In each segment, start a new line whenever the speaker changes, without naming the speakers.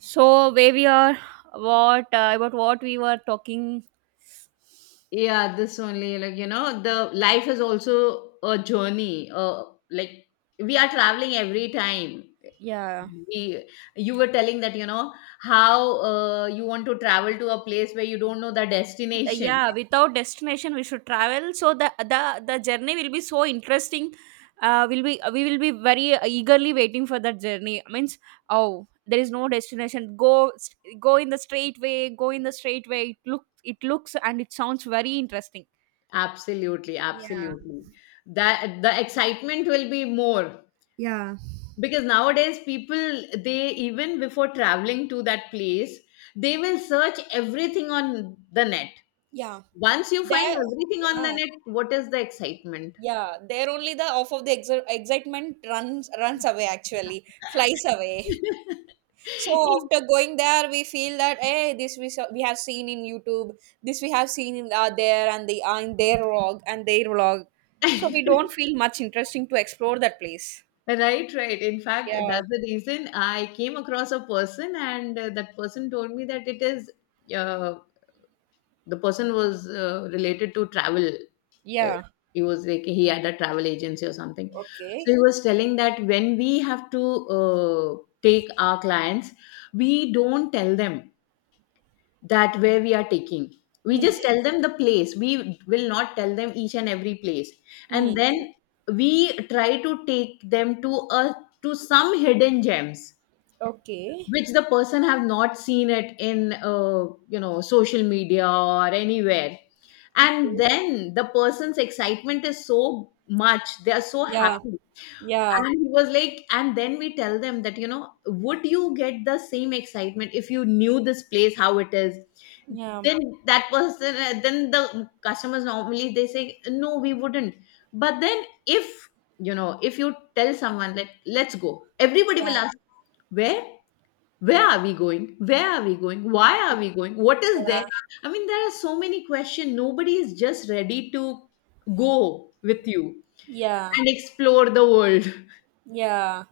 So where we are, what about what we were talking?
Yeah, this only like the life is also a journey like we are traveling every time
Yeah.
we, you were telling that how you want to travel to a place where you don't know the destination.
Yeah, without destination, we should travel. So the journey will be so interesting. Will be We will be very eagerly waiting for that journey. Means oh, there is no destination. Go in the straight way. Go in the straight way. It looks and it sounds very interesting.
Absolutely,
Yeah.
absolutely. That the excitement will be more
Yeah.
because nowadays people, they even before traveling to that place, they will search everything on the net.
Yeah.
Once you find
There.
everything on the net, what is the excitement?
Yeah, there only the off of the exi- excitement runs away actually, flies away. So after going there, we feel that hey, this we saw, we have seen in YouTube, this we have seen in there and the in their vlog and their vlog. So we don't feel much interesting to explore that place.
Right, right. In fact,
Yeah,
that's the reason I came across a person, and that person told me that it is uh, the person was related to travel. Uh,
yeah,
he was like, he had a travel agency or something. So
okay.
he was telling that when we have to take our clients, we don't tell them that where we are taking. We just
Mm-hmm.
tell them the place. We will not tell them each and every place, and
Mm-hmm.
then we try to take them to a to some hidden gems
Okay.
which the person have not seen it in social media or anywhere, and then the person's excitement is so much, they are so
Yeah,
happy.
yeah,
And he was like, and then we tell them that, would you get the same excitement if you knew this place, how it is?
yeah,
Then the customers normally they say, no, we wouldn't. But then if you tell someone, like, let's go, everybody
yeah,
will ask, where? Where are we going? Where are we going? Why are we going? What is there?
yeah,
I mean, there are so many questions. Nobody is just ready to go with you
yeah,
and explore the world.
yeah.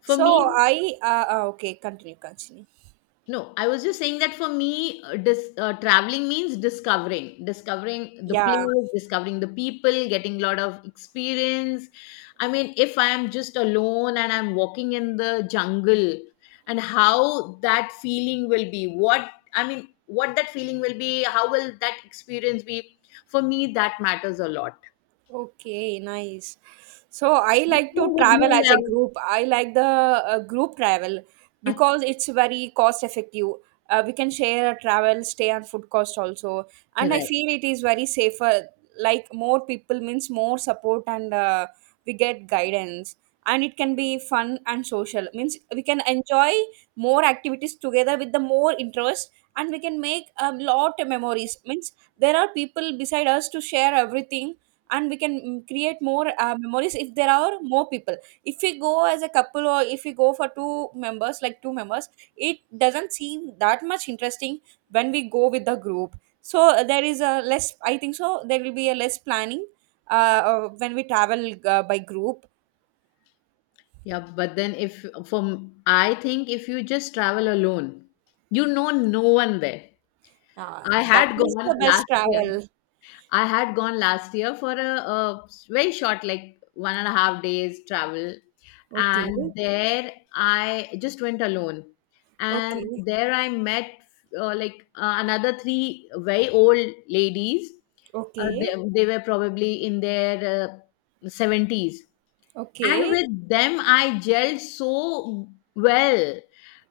For
So
me,
I Okay, continue, continue.
No, I was just saying that for me, traveling means discovering, discovering the
Yeah.
place, discovering the people, getting a lot of experience. I mean, if I am just alone and I'm walking in the jungle, and how that feeling will be, what I mean, what that feeling will be, how will that experience be? For me, that matters a lot.
Okay, nice. So I
Which
like to
one would
travel
you
as a
love?
group. I like the group travel
Ah.
because it's very cost effective. We can share travel, stay, and food cost also. And I
Correct.
feel it is very safer. Like more people means more support and we get guidance, and it can be fun and social, means we can enjoy more activities together with the more interest, and we can make a lot of memories, means there are people beside us to share everything, and we can create more memories if there are more people. If we go as a couple, or if we go for two members, like two members, it doesn't seem that much interesting. When we go with the group, so there is a less, I think so there will be a less planning when we travel by group.
Yeah, but then if from I think if you just travel alone, you know no one there.
Uh,
I
that
had
is
gone
the best
last year.
travel.
I had gone last year for a very short, like 1.5 days travel,
Okay.
and there I just went alone, and
Okay.
there I met like another 3 very old ladies. Uh,
Okay.
they, they were probably in their 70s, and
Okay.
with them I gelled so well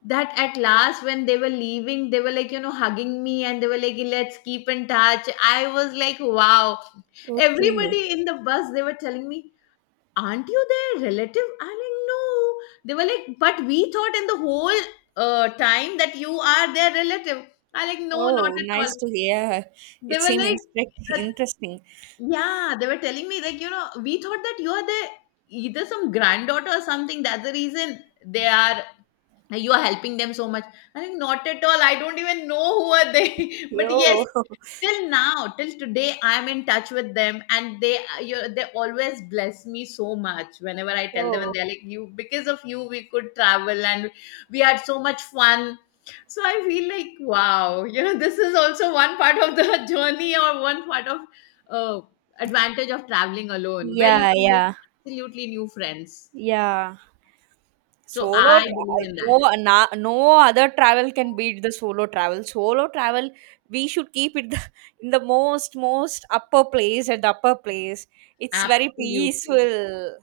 that at last when they were leaving, they were like, hugging me, and they were like, let's keep in touch. I was like, wow.
Okay.
Everybody in the bus, they were telling me, aren't you their relative? I'm like, no. They were like, but we thought in the whole time that you are their relative. I like, no, not
Oh,
at all.
nice to hear.
They were like uh,
Interesting.
yeah, they were telling me like, we thought that you are the, either some granddaughter or something. That's the reason they are you are helping them so much. I think not at all. I don't even know who are they. But
Yo.
yes, till today I'm in touch with them, and they always bless me so much whenever I tell them, and
Oh.
they're like, you because of you we could travel and we had so much fun. So I feel like, wow, this is also one part of the journey, or one part of uh, advantage of traveling alone where you
Yeah,
can make
yeah,
absolutely new friends.
yeah.
So
Solo
I believe
travel,
in that.
no, no other travel can beat the solo travel. Solo travel, we should keep in the most, most upper place, at the upper place. It's very
Absolutely.
peaceful.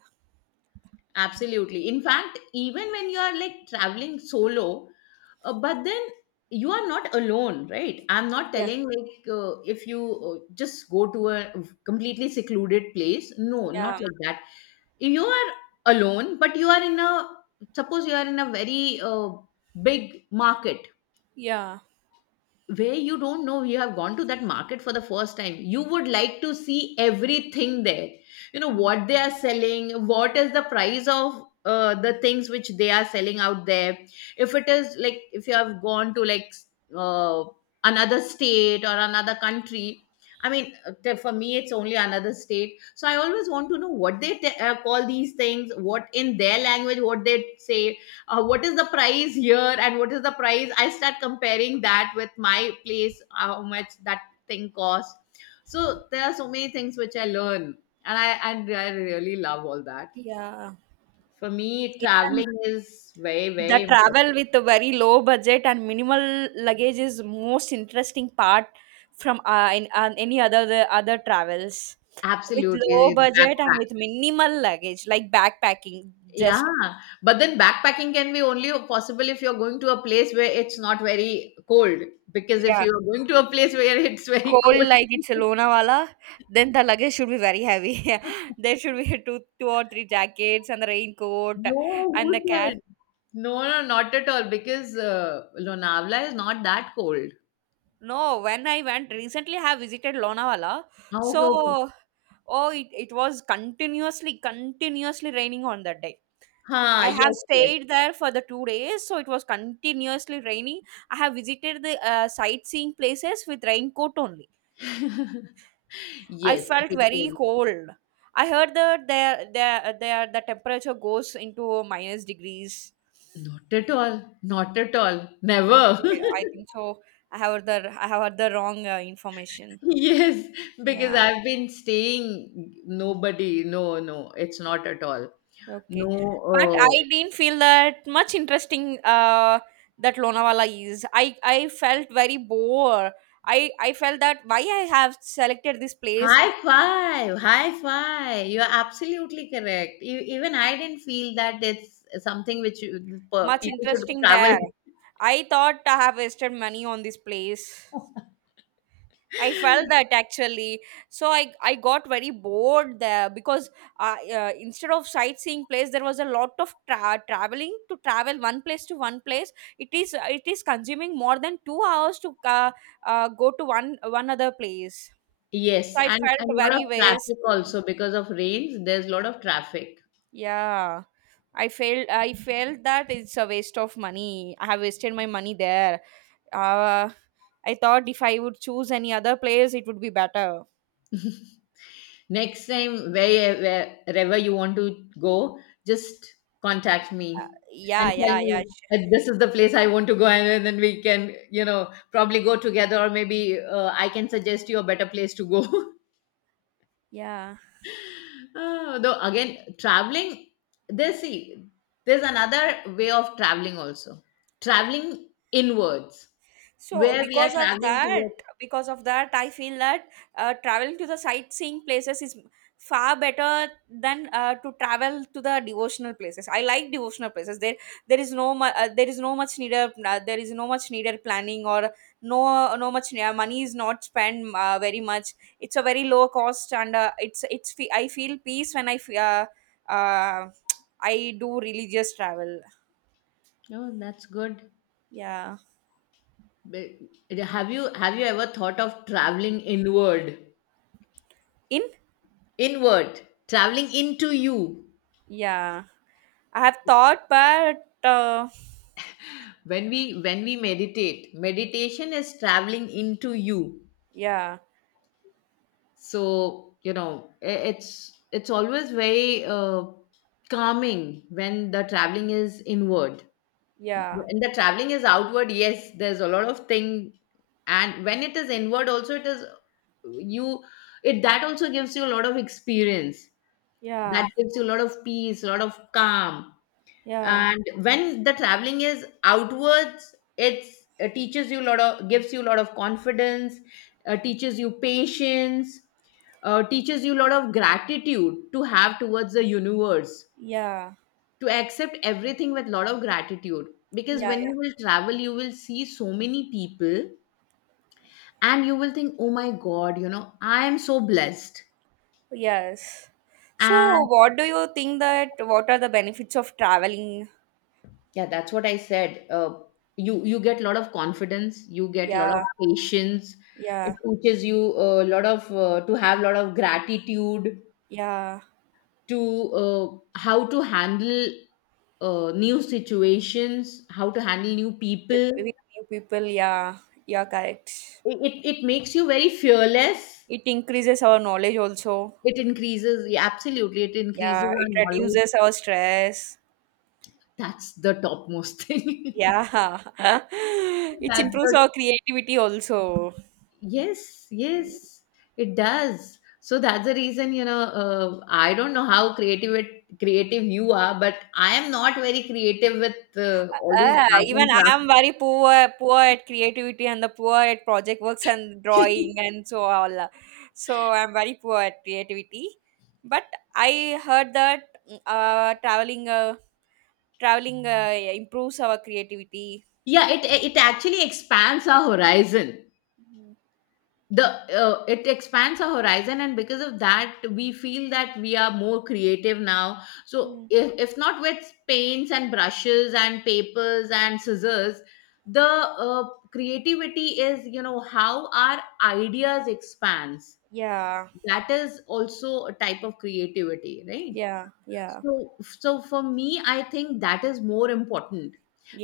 Absolutely. In fact, even when you are like traveling solo, but then you are not alone, right? I'm not
Yeah,
telling like, if you just go to a completely secluded place. No, not
yeah,
like that. You are alone, but you are in a suppose you are in a very big market
yeah,
where you don't know, you have gone to that market for the first time, you would like to see everything there. You know what they are selling, what is the price of the things which they are selling out there. If it is like, if you have gone to like uh, another state or another country. I mean for me it's only another state, so I always want to know what they call these things, what in their language what they say. What is the price here, and what is the price? I start comparing that with my place, how much that thing costs. So there are so many things which I learn, and I really love all that.
yeah.
For me,
Even
traveling is very,
the
very important.
travel with a very low budget and minimal luggage is most interesting part from any other the other travels, with
Absolutely.
low
It's
budget and
backpack,
with minimal luggage, like backpacking
yeah.
just.
But then backpacking can be only possible if you're going to a place where it's not very cold, because if
Yeah,
you're going to a place where it's very
cold, like it's a
cold.
Lonavala, then the luggage should be very heavy. There should be two, two or three jackets and the raincoat
No. Who
and the
said?
cap.
No, no, not at all, because Lonavala is not that cold.
No, when I went recently, I have visited Lonavala.
Ah. Okay, okay.
So, oh, it was continuously, continuously raining on that day.
Huh,
I have
yes,
stayed there for the 2 days, so it was continuously raining. I have visited the sightseeing places with raincoat only.
yes.
I
Yes,
felt very
because
cold. I heard that there, the temperature goes into minus degrees.
not at all, not at all, never.
Okay, I think so. I have the wrong information.
Yes, because
Yeah,
I've been staying, nobody, no, no, it's not at all.
okay. But I
No,
didn't feel that much interesting. That Lonavala is. I felt very bored. I felt that why I have selected this place,
high five, high five. You're absolutely correct. Even I didn't feel that it's something which
much
people should
interesting
travel.
there. I thought I have wasted money on this place. I felt that actually. So I got very bored there because instead of sightseeing place, there was a lot of traveling to travel one place to one place. It is consuming more than 2 hours to go to one other place. So
Yes,
I
and a
felt
lot of
very
traffic
wasteful.
also because of rains. There's a lot of traffic.
Yeah. I felt that it's a waste of money. I have wasted my money there. Uh, I thought if I would choose any other place, it would be better.
Next time, wherever you want to go, just contact
Uh,
me and
yeah,
tell
yeah,
me,
yeah.
This is the place I want to go, and then we can, probably go together, or maybe I can suggest you a better place to go."
Yeah.
Though again, traveling, there's see, there's another way of traveling also. Traveling inwards,
So
where we are traveling towards.
because of that, I feel that traveling to the sightseeing places is far better than to travel to the devotional places. I like devotional places. There is there is no much needed. There is no much needed planning or no, no much money is not spent very much. It's a very low cost, and it's. I feel peace when uh, I do religious travel.
Oh, that's good.
Yeah.
But have you ever thought of traveling inward?
In.
Inward, traveling into you.
Yeah, I have thought, but
When we meditate, meditation is traveling into you.
yeah,
So it's always very calming when the traveling is inward.
yeah,
When the traveling is outward, yes, there's a lot of thing, and when it is inward, also it is you. It that also gives you a lot of experience, that
yeah,
gives you a lot of peace, a lot of calm.
yeah,
And when the traveling is outwards, it teaches you a lot of, gives you a lot of confidence. Teaches you patience. Teaches you a lot of gratitude to have towards the universe,
yeah,
to accept everything with a lot of gratitude. Because
yeah,
when you
yeah,
will travel you will see so many people, and you will think, oh my god, I am so blessed.
yes. So,
And
what do you think, that what are the benefits of traveling?
Yeah, that's what I said. You get a lot of confidence. You get a lot of
Yeah,
patience. It
yeah,
teaches you a lot of, to have a lot of gratitude,
yeah.
to how to handle new situations, how to handle new people.
With new people, yeah, yeah, correct.
It makes you very fearless.
It increases our knowledge also.
It increases, yeah, absolutely. It increases
Yeah,
our
it
knowledge.
reduces our stress.
That's the topmost thing.
Yeah, it
That's
improves
the
our creativity also.
Yes, yes, it does. So that's the reason, I don't know how creative you are, but I am not very creative with all these art
Even
and
I
craft.
am very poor, poor at creativity, and the poor at project works and drawing and so all. So I'm very poor at creativity. But I heard that traveling, improves our creativity.
Yeah, it actually expands our horizon.
Mm.
The It expands our horizon, and because of that we feel that we are more creative now. So
Mm.
if not with paints and brushes and papers and scissors, the creativity is, how our ideas expands.
Yeah,
That is also a type of creativity, right?
yeah, yeah,
So, so for me, I think that is more important,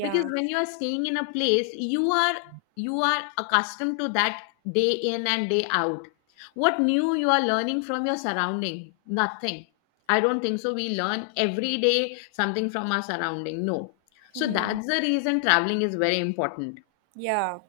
because when you are staying in a place, you are accustomed to that day in and day out. What new you are learning from your surrounding? Nothing. I don't think so. We learn every day something from our surrounding. No. So
Hmm.
that's the reason traveling is very important.
Yeah.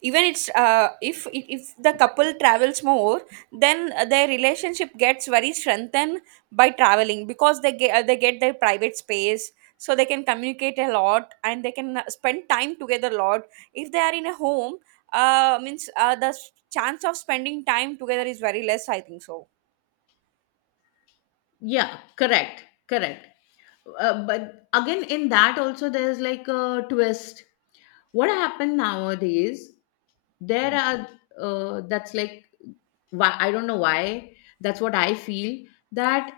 Even it's uh, if the couple travels more, then their relationship gets very strengthened by traveling because they get their private space, so they can communicate a lot, and they can spend time together a lot. If they are in a home, means the chance of spending time together is very less. I think so.
Yeah, correct, correct. But again, in that also, there's like a twist. What happened nowadays, there are that's like, why, I don't know why, that's what I feel, that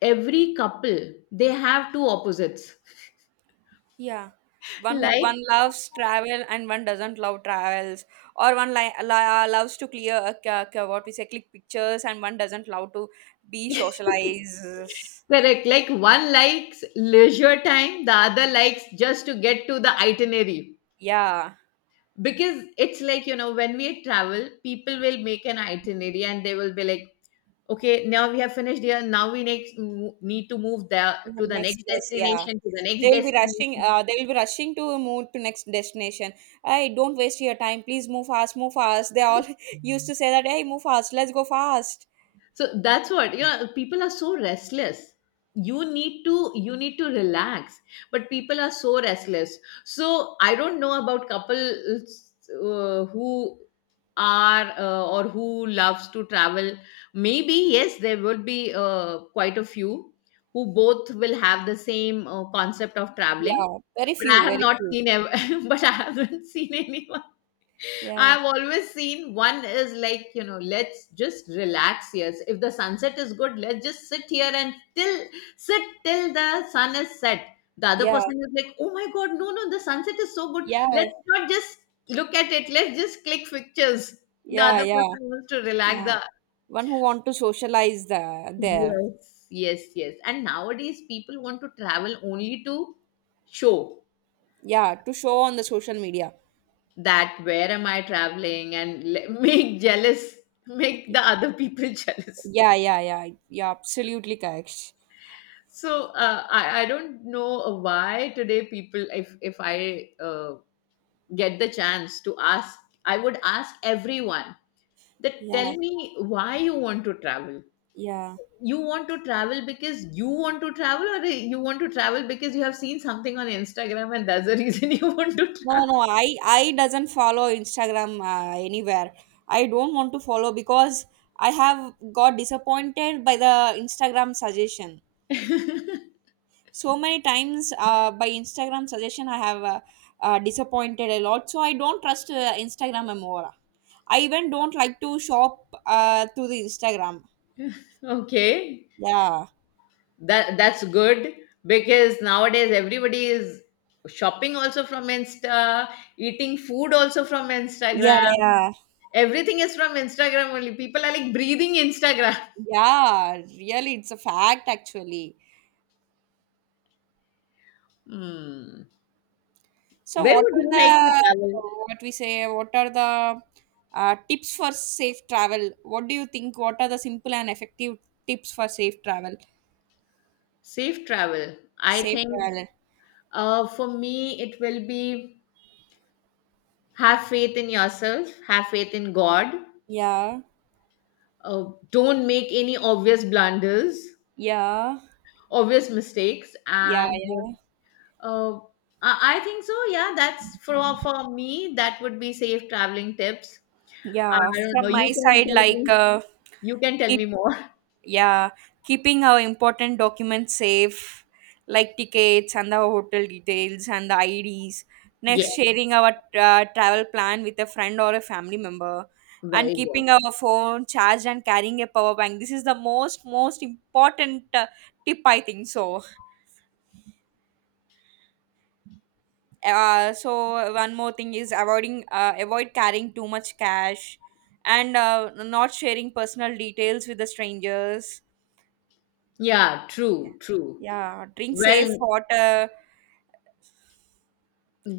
every couple, they have two opposites.
Yeah. One who
Like.
one loves travel and one doesn't love travels, or one loves to clear what we say, click pictures, and one doesn't love to be socialized.
Correct. Like, one likes leisure time, the other likes just to get to the itinerary,
Yeah.
because it's like, when we travel people will make an itinerary, and they will be like, okay, now we have finished here. Now we need to move the
The
to the
next
next
place. Yeah.
destination, to the next
They will be rushing.
destination.
They will be rushing to move to next destination. Hey, don't waste your time. Please move fast. Move fast. They all used to say that. Hey, move fast. Let's go fast.
So that's what, you know, people are so restless. You need to relax, but people are so restless. So I don't know about couples who are or who loves to travel. Maybe, yes, there would be quite a few who both will have the same concept of traveling,
Yeah. Very
but I
few.
have
Very
not
few.
seen ever, but I haven't seen anyone.
Yeah.
I've always seen one is like, you know, let's just relax here. So, if the sunset is good, let's just sit here and till sit till the sun is set. The other
Yeah.
person is like, oh my god, no, no, the sunset is so good.
Yeah.
Let's not just look at it. Let's just click pictures. The
Yeah.
other
Yeah.
person wants to relax.
Yeah.
The
One who want to socialize the, there.
yes, yes, yes. And nowadays people want to travel only to show
Yeah, to show on the social media.
that where am I traveling and make jealous, make the other people jealous.
Yeah, yeah, yeah. Yeah, absolutely correct.
So I don't know why today people if I get the chance to ask, I would ask everyone that tell
Yeah,
me why you want to travel.
yeah.
You want to travel because you want to travel, or you want to travel because you have seen something on Instagram and that's the reason you want to
No, no, I doesn't follow Instagram anywhere. I don't want to follow because I have got disappointed by the Instagram suggestion.
travel.
So many times by Instagram suggestion I have disappointed a lot, so I don't trust Instagram anymore. I even don't like to shop through the Instagram.
Okay,
Yeah.
that's good because nowadays everybody is shopping also from Insta, eating food also from
Yeah.
Instagram.
Yeah.
Everything is from Instagram only. People are like breathing Instagram.
Yeah, really, it's a fact actually.
Hmm.
So
Where
what
would
are
you like to
the,
travel?
what we say, what are the tips for safe travel? What do you think, what are the simple and effective tips for safe travel?
Safe travel. I
Safe
think
travel.
for me, it will be have faith in yourself, have faith in God.
Yeah.
Don't make any obvious blunders,
Yeah.
obvious mistakes.
Yeah.
And
Yeah.
uh, I I think so. Yeah, that's for me. That would be safe traveling tips. I
Yeah,
don't know.
from my
You can
side,
tell
like,
me. You can tell
keep
me more.
yeah, keeping our important documents safe, like tickets and the hotel details and the IDs.
Yeah,
Next, sharing our travel plan with a friend or a family member,
very
and
good.
keeping our phone charged, and carrying a power bank. This is the most most important tip, I think so. So one more thing is avoid carrying too much cash, and not sharing personal details with the strangers.
Yeah,
Yeah,
true, true.
yeah, drink
Well,
safe water.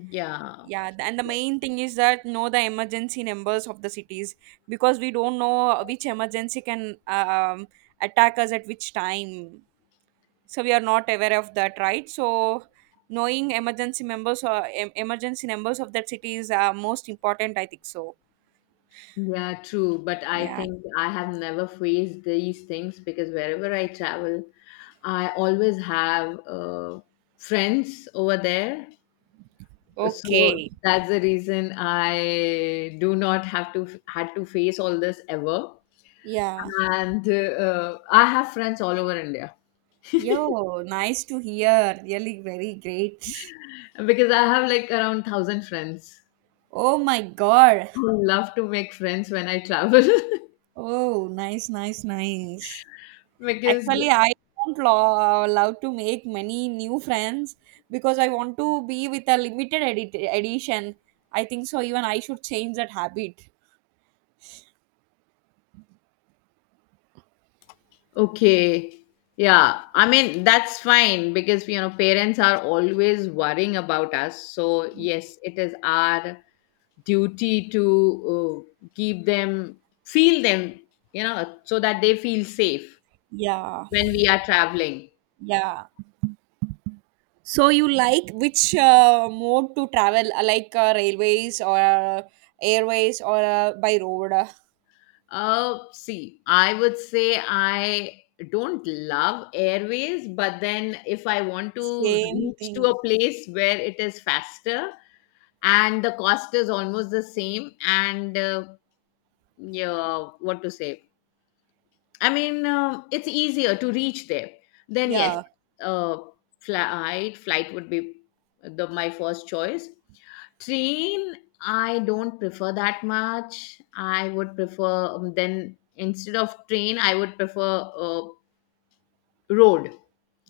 yeah,
Yeah, and the main thing is that know the emergency numbers of the cities, because we don't know which emergency can attack us at which time, so we are not aware of that, right? So knowing emergency members or em- emergency numbers of that city is most important, I think so.
yeah, true. But I
Yeah.
think I have never faced these things because wherever I travel, I always have friends over there. So
Okay.
that's the reason I do not have to had to face all this ever.
Yeah.
And I have friends all over India
Yo, nice to hear. Really very great.
because I have like around thousand friends
Oh my god.
who love to make friends when I travel.
Oh, nice, nice, nice.
Because
Actually, I don't love to make many new friends because I want to be with a edition. I think so. Even I should change that habit.
okay. Yeah, I mean, that's fine because, you know, parents are always worrying about us. So, yes, it is our duty to keep them, feel them, you know, so that they feel safe
Yeah.
when we are traveling.
Yeah. So you like which mode to travel, like railways, or airways, or by road?
See, I would say I don't love airways, but then if I want to
Same
reach to
thing.
a place where it is faster, and the cost is almost the same and yeah, what to say, I mean, it's easier to reach there, then yes,
Yeah.
uh flight would be the my first choice. Train, I don't prefer that much. I would prefer, then instead of train I would prefer road.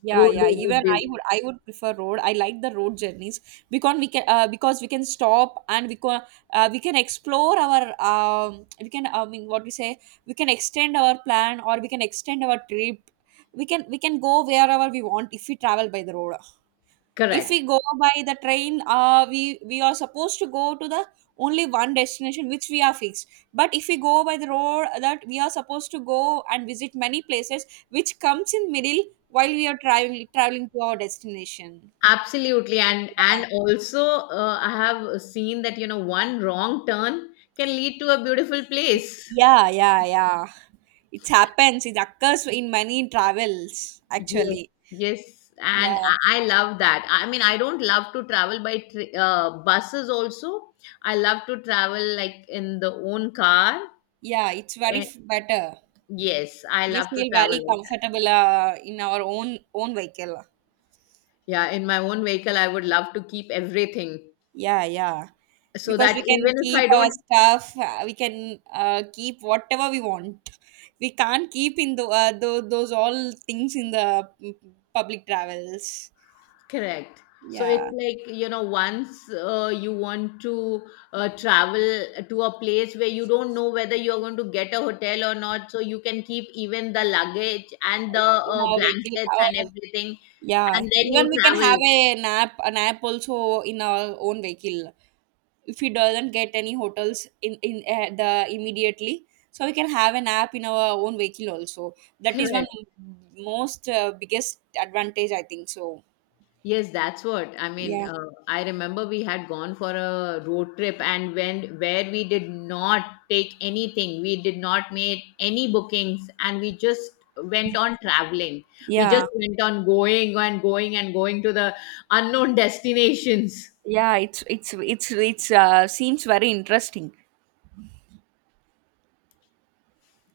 Yeah,
Road
yeah.
would
Even
be
I would, I would prefer road. I like the road journeys because we can stop, and we can explore our, we can, I mean, what we say, we can extend our plan, or we can extend our trip. We can go wherever we want if we travel by the road. If
correct.
we go by the train, we are supposed to go to the only one destination which we are fixed. But if we go by the road, that we are supposed to go and visit many places, which comes in middle while we are traveling to our destination.
Absolutely. and
Yeah,
and also I have seen that, you know, one wrong turn can lead to a beautiful place.
yeah, yeah. Yeah. It happens. It occurs in many travels
Yes,
actually.
yes,
Yeah,
and I love that. I mean, I don't love to travel by buses also. I love to travel like in the own car.
yeah. It's very
Eh,
better.
yes, I
We
love to
feel
travel
very
like that.
comfortable in our own vehicle.
Yeah, in my own vehicle, I would love to keep everything
Yeah, yeah.
so
Because
that
we
even
can
if
keep
I
our
don't.
stuff, we can keep whatever we want. We can't keep in the, those all things in the public travels.
Correct. So it's
Yeah.
like, you know, once you want to travel to a place where you don't know whether you're going to get a hotel or not, so you can keep even the luggage and the
In our vehicle.
blankets and
Our,
everything, and
yeah.
then
Even
you
we can
travel.
have a nap also in our own vehicle. If we doesn't get any hotels in the immediately, so we can have a nap in our own vehicle also. That is one
Correct.
most biggest advantage, I think so.
Yes, that's what. I mean,
Yeah.
I remember we had gone for a road trip and when where we did not take anything, we did not make any bookings and we just went on traveling. We just
Yeah.
went on going and going and going to the unknown destinations.
Yeah. It's seems very interesting.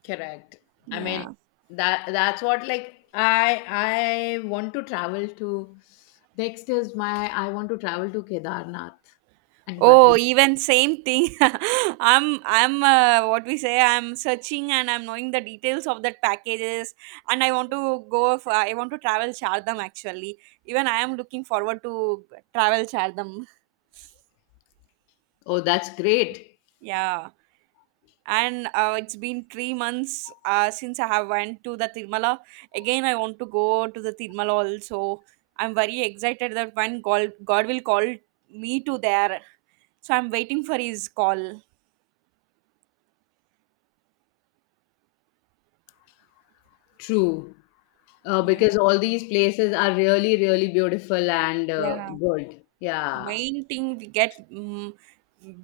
Correct. I mean,
Yeah.
that's what. Like I want to travel to next is my I want to travel to Kedarnath and
Oh,
Badri.
even same thing. I'm what we say. I'm searching and I'm knowing the details of that packages, and I want to go. For, I want to travel Shardam actually. Even I am looking forward to travel Shardam.
Oh, that's great.
Yeah. And it's been 3 months since I have went to the Tirumala. Again, I want to go to the Tirumala also. I'm very excited that when God will call me to there. So I'm waiting for his call.
True.
Yeah,
Because all these places are really, really beautiful and
yeah.
good. Yeah.
Main thing we get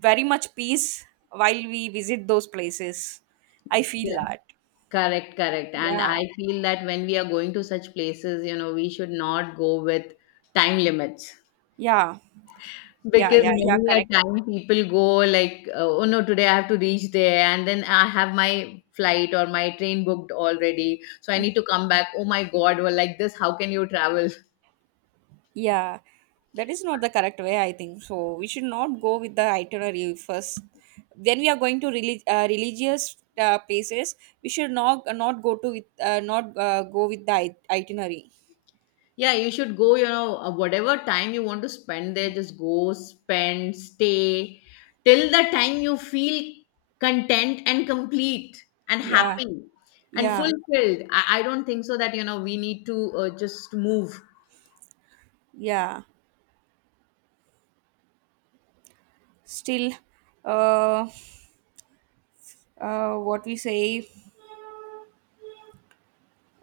very much peace while we visit those places. I feel
Yeah.
that.
Correct, correct. And
Yeah,
I feel that when we are going to such places, you know, we should not go with time limits.
yeah, yeah,
Because
yeah, yeah.
many a
Correct.
time people go like, oh no, today I have to reach there, and then I have my flight or my train booked already, so I need to come back. Oh my God, well, like this, how can you travel?
Yeah, that is not the correct way, I think. So we should not go with the itinerary first. When we are going to religious places, we should not not go to with not go with the itinerary.
Yeah, you should go, you know, whatever time you want to spend there, just go, spend, stay till the time you feel content and complete and
Yeah,
happy and
yeah,
fulfilled. I don't think so that, you know, we need to just move.
yeah. Still, uh, what we say,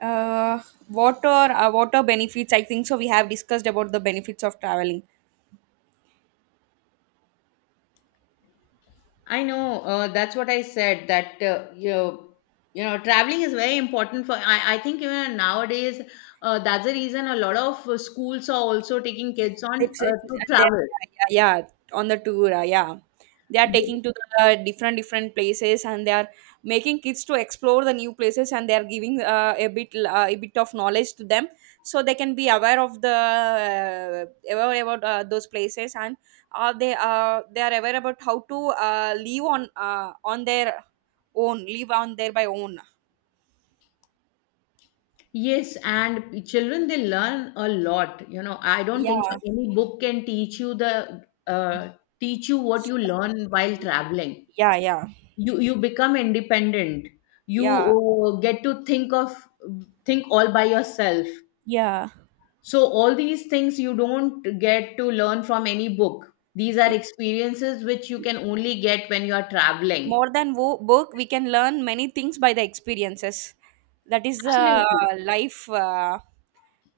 uh, water water benefits. I think so. We have discussed about the benefits of traveling.
I know, that's what I said that, you know, traveling is very important for, I think even nowadays, that's the reason a lot of schools are also taking kids on
It's it,
to
uh, they-
travel.
yeah, yeah, yeah, on the tour, yeah. They are taking to the different different places, and they are making kids to explore the new places, and they are giving a bit of knowledge to them, so they can be aware of the aware about those places, and they are aware about how to live on their own, live on their by own.
Yes, and children they learn a lot. You know, I don't think so.
Yeah,
Any book can teach you the teach you what
So,
you learn while traveling.
yeah, yeah,
You become independent. You
yeah,
get to think of think all by yourself.
yeah.
So all these things you don't get to learn from any book. These are experiences which you can only get when you are traveling.
More than book, we can learn many things by the experiences. That is the
Absolutely,
life uh,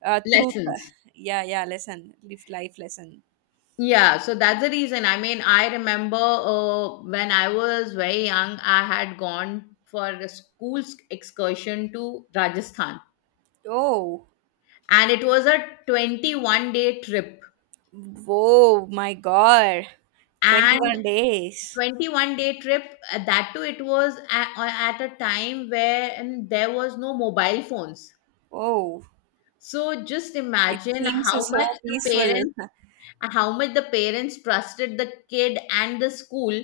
uh, truth.
lessons.
Yeah, yeah, lesson. Live life lesson.
Yeah, so that's the reason. I mean, I remember when I was very young, I had gone for a school excursion to Rajasthan,
Oh,
and it was a 21-day trip.
whoa, my God.
And
21 days.
21-day trip, that too, it was at a time where and there was no mobile phones.
Oh,
So just
it
imagine
seems
how much
so
the
peaceful.
parents, how much the parents trusted the kid and the school,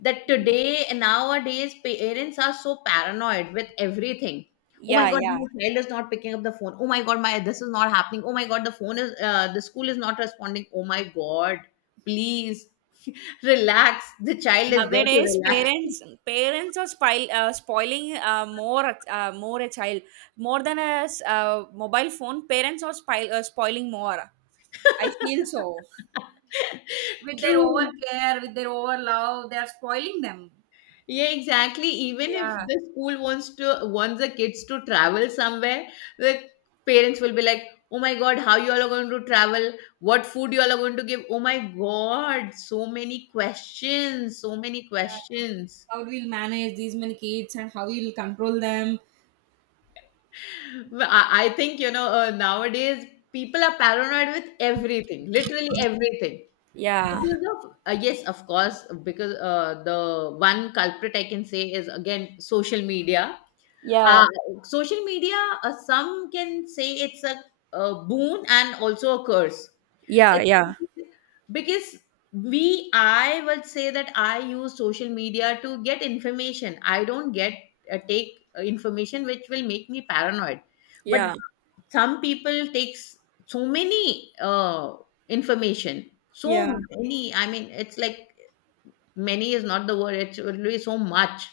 that today nowadays parents are so paranoid with everything. Oh my
Yeah,
god,
yeah.
my child is not picking up the phone. Oh my god, my this is not happening. Oh my god, the phone is the school is not responding. Oh my god, please relax, the child is there to
Nowadays,
relax.
parents are spoiling more a child more than a mobile phone. Parents are spoiling more. I feel so with their over
True.
care, with their over love. They are spoiling them.
Yeah, exactly. Even if
Yeah,
the school wants to wants the kids to travel somewhere, the parents will be like, "Oh my God, how you all are going to travel? What food you all are going to give? Oh my God, so many questions, so many
yeah.
questions."
How we'll manage these many kids and how we'll control them.
Well, I think, you know, nowadays people are paranoid with everything, literally everything.
Yeah,
Because of yes, of course, because the one culprit I can say is again social media, uh,
yeah,
social media, some can say it's a boon and also a curse,
yeah,
it,
yeah,
because we I would say that I use social media to get information. I don't get take information which will make me paranoid. But
yeah,
some people takes so many information, so
yeah,
many, I mean, it's like, many is not the word, it will be so much,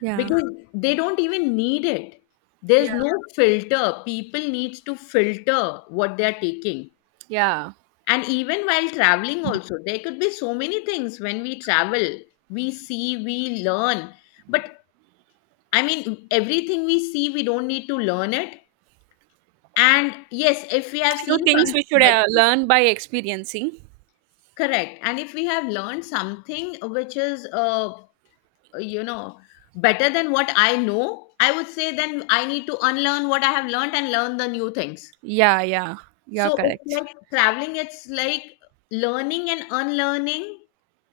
yeah,
because they don't even need it. There's
yeah,
no filter. People needs to filter what they're taking.
yeah.
And even while traveling also there could be so many things. When we travel, we see, we learn, but I mean, everything we see we don't need to learn it. And yes, if we have seen
Few
something
things we should
better,
learn by experiencing.
correct, and if we have learned something which is you know, better than what I know, I would say, then I need to unlearn what I have learned and learn the new things.
Yeah, yeah.
So
You're
it's
correct.
like traveling, it's like learning and unlearning.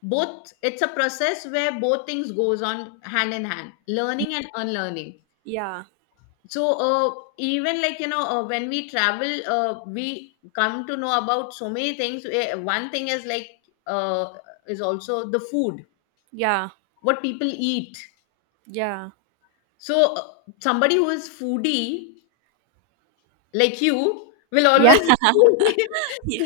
Both, it's a process where both things goes on hand in hand, learning and unlearning.
Yeah.
So even, like, you know, when we travel, we come to know about so many things. Eh, one thing is like uh, is also the food,
Yeah.
what people eat.
Yeah.
So, somebody who is foodie like you will
Yeah.
always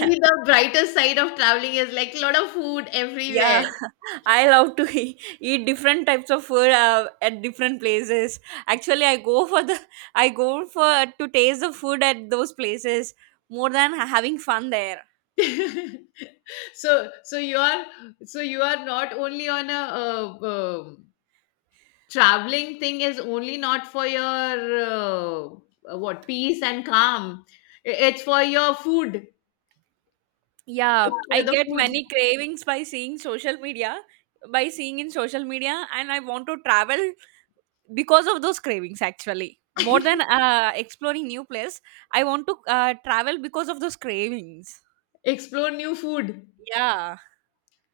yeah.
the brighter side of traveling is like a lot of food everywhere.
Yeah. I love to eat different types of food at different places. Actually, I go for the I go for to taste the food at those places more than having fun there.
So, you are not only on a traveling thing is only not for your what peace and calm. I- It's for your food.
Yeah,
It's for
I
the
get
food.
many cravings by seeing social media, by seeing in social media and I want to travel because of those cravings actually more than exploring new place. I want to travel because of those cravings.
Explore new food.
Yeah.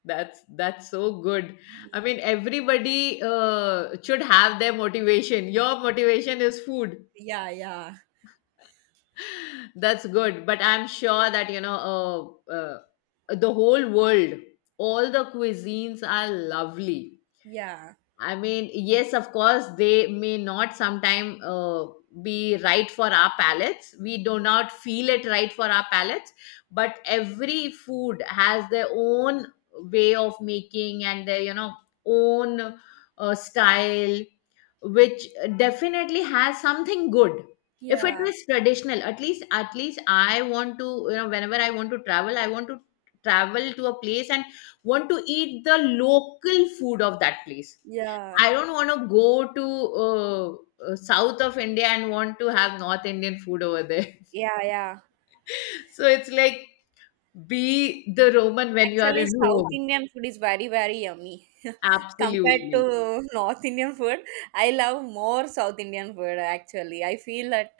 That's so good. I mean, everybody should have their motivation. Your motivation is food.
Yeah, yeah,
That's good. But I'm sure that, you know, uh, uh, the whole world, all the cuisines are lovely.
yeah,
I mean, yes, of course, they may not sometime be right for our palates. We do not feel it right for our palates, but every food has their own way of making and their, you know, own style, which definitely has something good. If it
yeah,
is traditional, at least I want to, you know, whenever I want to travel, I want to travel to a place and want to eat the local food of that place.
yeah,
I don't want to go to south of India and want to have North Indian food over there.
yeah, yeah.
So it's like, be the Roman when you are
Actually,
in
South
Rome.
Indian food is very, very yummy compared
Absolutely.
to North Indian food. I love more South Indian food actually. I feel that